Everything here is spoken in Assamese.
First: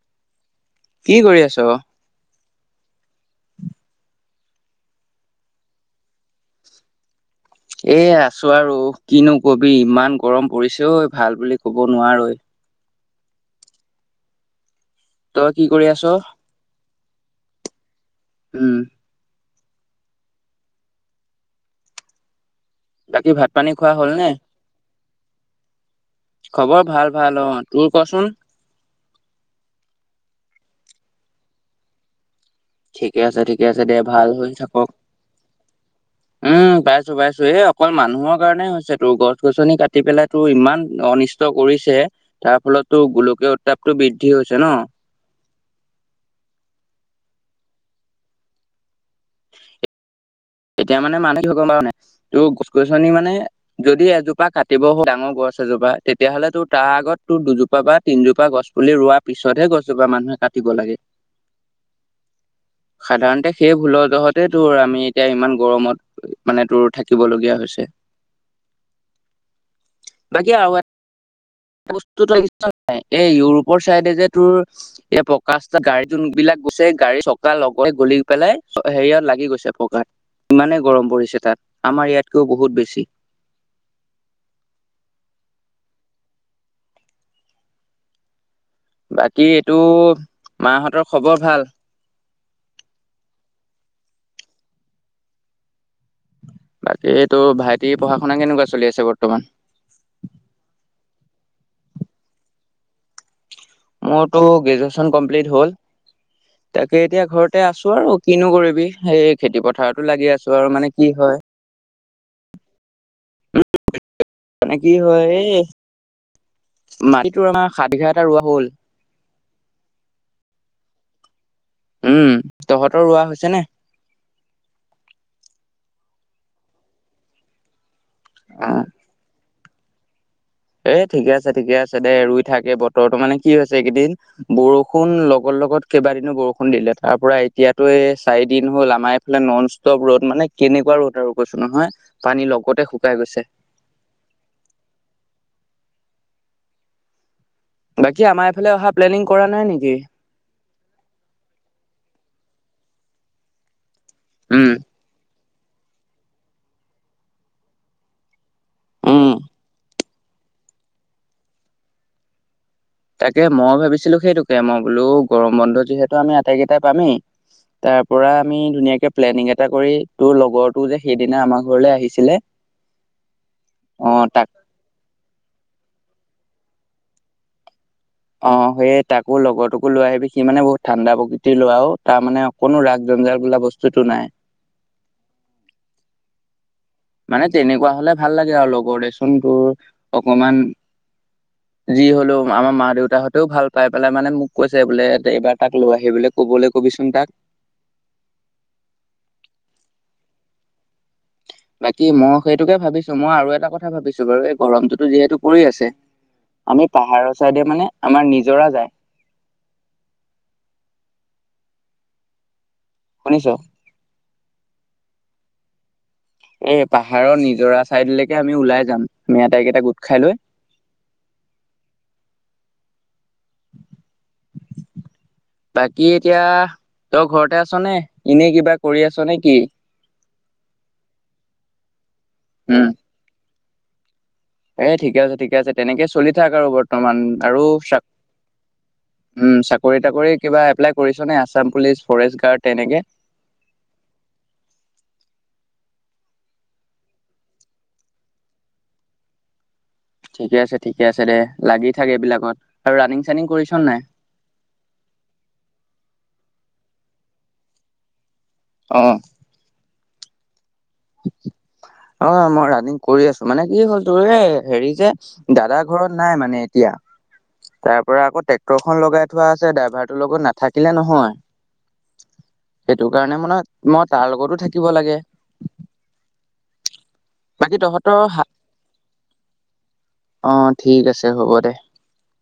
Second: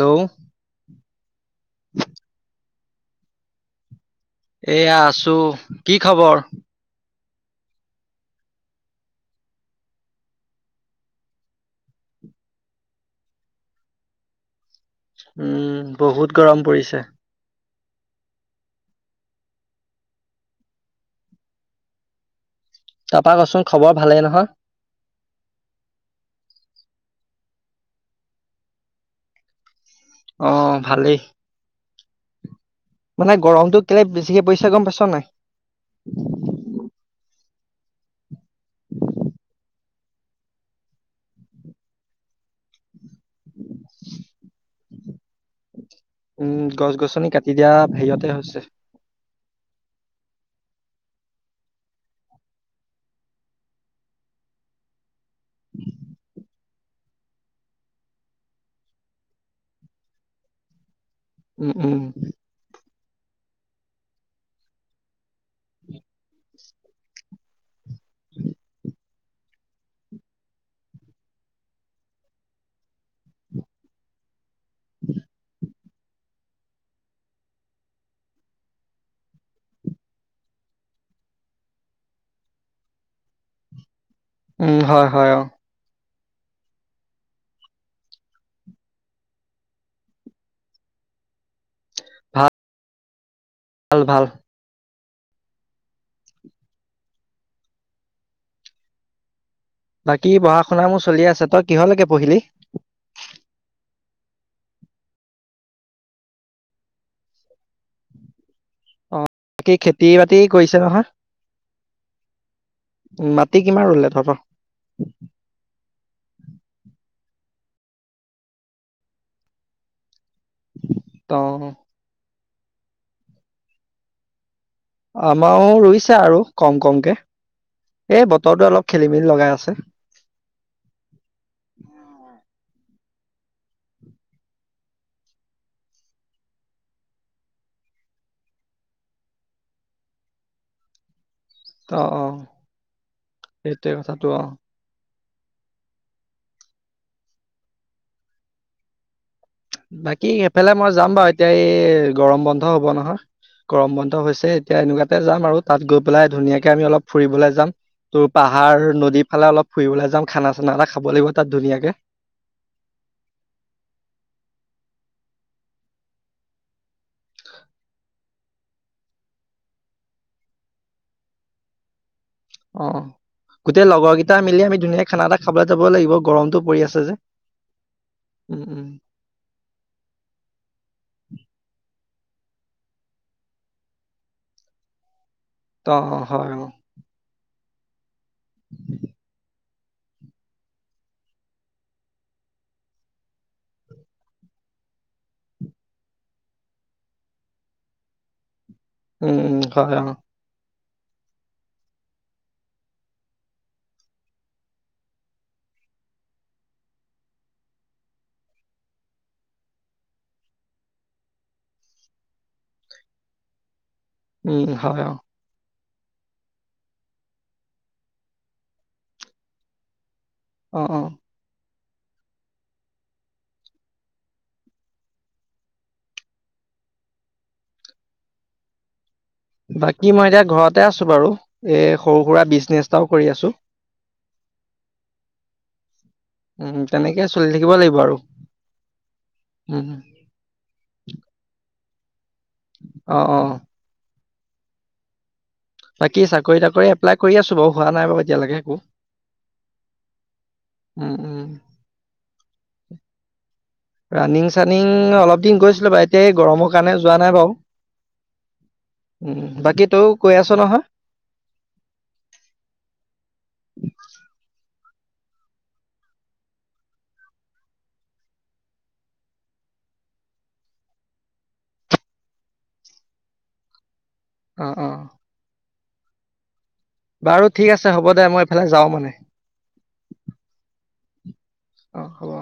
হেল্ল' কি কৰি আছ। এয়া আছো, কি খবৰ? এ আছো আৰু কিনো কবি ইমান গৰম পৰিছে ঐ ভাল বুলি কব নোৱাৰো। তই কি কৰি উম, আছ? বহুত গৰম পৰিছে। উম। বাকি তাৰপা ভাত কচোন পানী খোৱা খবৰ হ'ল ভালেই ন। নহয়? খবৰ ভাল, ভাল অ, তোৰ কচোন? অ, ভালেই। ঠিকে মানে আছে, ঠিকে গৰমটো আছে দে কেলে ভাল বেছিকে হৈ পৰিছে গম থাকক পাইছ নাই? উম, পাইছো, পাইছো। এ, অকল মানুহৰ কাৰণে হৈছে, তোৰ গছ, গছনি কাটি পেলাই তোৰ ইমান অনিষ্ট কৰিছে। তাৰ ফলতো গোলকীয় উত্তাপটো বৃদ্ধি হৈছে ন। উম, গছ, গছনি কাটি দিয়া হেৰিতে হৈছে। উ। এতিয়া মানে মানুহে কি গম পানে, তোৰ গছ, গছনি মানে যদি এজোপা কাটিব ডাঙৰ গছ এজোপা তেতিয়াহ'লে তো তাৰ আগত তোৰ দুজোপা বা তিনজোপা গছ পুলি ৰোৱাৰ পিছতহে গছজোপা মানুহে কাটিব লাগে। উম, উম। সাধাৰণতে সেই ভুলদহতে তোৰ আমি এতিয়া ইমান গৰমত মানে ত, থাকিবলগীয়া হৈছে। উ। বাকি আৰ বস্তুতো নি্চয় নাই এই, ইউৰোপৰ চাইডে যে তোৰ এই প্ৰকাশ ত, গাড়ী যোন বিলাক গৈছে। গাড়ী চকা লগতে গল পেলাই হেৰিয়ত লাগি গৈছে পকাত ইমানেই গৰম পৰিছে, তাত আমাৰ ইয়াতকৈও বহুত বেছি। উম, হয়, হয়, অ'। বাকী এইটো মাহঁতৰ খবৰ ভাল। ভাল, ভাল। বাকী এইটো ভাইটিৰ পঢ়া, শুনা কেনেকুৱা চলি আছে বৰ্তমান। বাকী পঢ়া, শুনা মোৰ চলি আছে, তই কিহৰলৈকে পঢ়িলি? মোৰতো গ্ৰেজুৱেচন কমপ্লিট হ'ল। তাকে, এতিয়া ঘৰতে আছো, আৰু কিনো কৰিব। অ সেই খেতি বাকী পথাৰতো লাগি বাতি আছো, আৰু কৰিছে মানে নহয় কি হয়? মাটি কিমান ৰুলে তহঁতৰ? মানে কি হয়? মাটিটোৰ আমাৰ সাতঘা এটা ৰোৱা হ'ল। অ'। উম, তহঁতৰ ৰোৱা হৈছে নে। আমাৰো ৰুইছে আৰু কম, কমকে এই বতৰটো অ, অলপ খেলি, মেলি লগাই আছে। বত, তো, মানে কি হৈছে, এই কেইদিন বৰষুণ লগৰ লগত কেইবাদিনো বৰষুণ দিলে তাৰ পৰা এতিয়াতো চাৰি দিন হ'ল আমাৰ এইফালে নন ষ্টপ ৰ'দ মানে কেনেকুৱা ৰ'দ আৰু। কৈছো নহয়, অ অ পানী লগতে শুকাই গৈছে। সেইটোৱে কথাটো অ বাকী আমাৰ এইফালে অহা প্লেনিং কৰা নাই নেকি? বাকী সেইফালে মই যাম বাৰু এতিয়া এই গৰম বন্ধ হ'ব নহয় গৰম বন্ধ। হৈছে উম এতিয়া এনেকুৱাতে যাম আৰু তাত গৈ পেলাই ধুনীয়াকে আমি অলপ ফুৰিবলৈ যাম তোৰ পৰা। পাৰ নদীৰ উম ফালে অলপ ফুৰিবলৈ যাওঁ খানা, চানা এটা খাব লাগিব তাত ধুনীয়াকে। তাকে মই ভাবিছিলো, সেইটোকে মই বোলো গৰম বন্ধ যিহেতু আমি আটাইকেইটাই পামেই। তাৰ পৰা আমি ধুনীয়াকে প্লেনিং এটা কৰি, তোৰ লগৰটো যে সেইদিনা আমাৰ ঘৰলে আহিছিলে। অ, গোটেই অ লগৰকেইটা তাক মিলি আমি ধুনীয়াকীয়া খানা এটা খাবলৈ যাব লাগিব গৰম পৰি আছে যে অ, উম, উম, সয় তাকো লগৰটোকো লৈ আহিবি সি মানে বহুত ঠাণ্ডা প্ৰকৃতিৰ লোৱাও। তাৰ মানে অকোনো ৰাস, জঞ্জাৰ বোলা বস্তুতটো নাই। অ, হয়। মানে তেনেকুৱা হলে ভাল লাগে আৰু লগৰ দেচোন তোৰ অকমান [inaudible] যি হ'লেও আমাৰ মা, দেউতাহঁতেও ভাল পাই পেলাই মানে মোক কৈছে বোলে, এইবাৰ তাক লৈ আহি বোলে ক'বলৈ ক'ব। চোন তাক উম উ হয়ান বাকী মই সেইটোকে ভাবিছো মই আৰু এটা কথা ভাবিছো বাৰু এই গৰমটোতো যিহেতু পৰি আছে আমি পাহাৰৰ চাইডে মানে আমাৰ নিজৰা যায় শুনিছো উম হয় এই পাহাৰৰ নিজৰা ছাইদলৈকে আমি ওলাই যাম আমি আতাইকেইটা গোট খাই লৈ অ অ বাকী এতিয়া তই ঘৰতে আছ নে এনেই কিবা কৰি আছ নে কি? বাকী মই এতিয়া ঘৰতে আছো বাৰু এই সৰু সুৰা বিজনেছ উম এটাও কৰি আছো এ ঠিকে আছে ঠিকে আছে তেনেকে চলি থাক আৰু উম, বৰ্তমান তেনেকে চলি আৰু থাকিব লাগিব চ আৰু উম চাকৰি তাকৰি কিবা এপ্লাই কৰিছ নে আছাম পুলিচ ফৰেষ্ট গাৰ্ড তেনেকে অ', অ'। বাকী চাকৰি তাকৰি এপ্লাই কৰি আছো বাৰু হোৱা নাই বাৰু এতিয়ালৈকে একো ঠিকে আছে ঠিকে উম আছে দে উম লাগি থাকে এই বিলাকত আৰু ৰানিং চানিং কৰিছো ৰানিং চানিং অলপ দিন গৈছিলো বাৰু এতিয়া এই গৰমৰ কাৰণে যোৱা নাই বাৰু অ উম বাকী তই কৈ আছ নহয় অ মই ৰাণিং কৰি আছো মানে কি হ'ল তোৰ হেই হেৰি যে দাদা ঘৰত নাই মানে এতিয়া তাৰ পৰা আকৌ ট্ৰেক্টৰখন লগাই থোৱা আছে ড্ৰাইভাৰটোৰ লগত নাথাকিলে নহয় সেইটো কাৰণে মানে মই তাৰ লগতো অ অ থাকিব লাগে বাৰু ঠিক বাকী আছে হ'ব তহঁতৰ দে মই এইফালে যাওঁ মানে। আহ ঠিক আছে হ'ব দে। অ হ'ব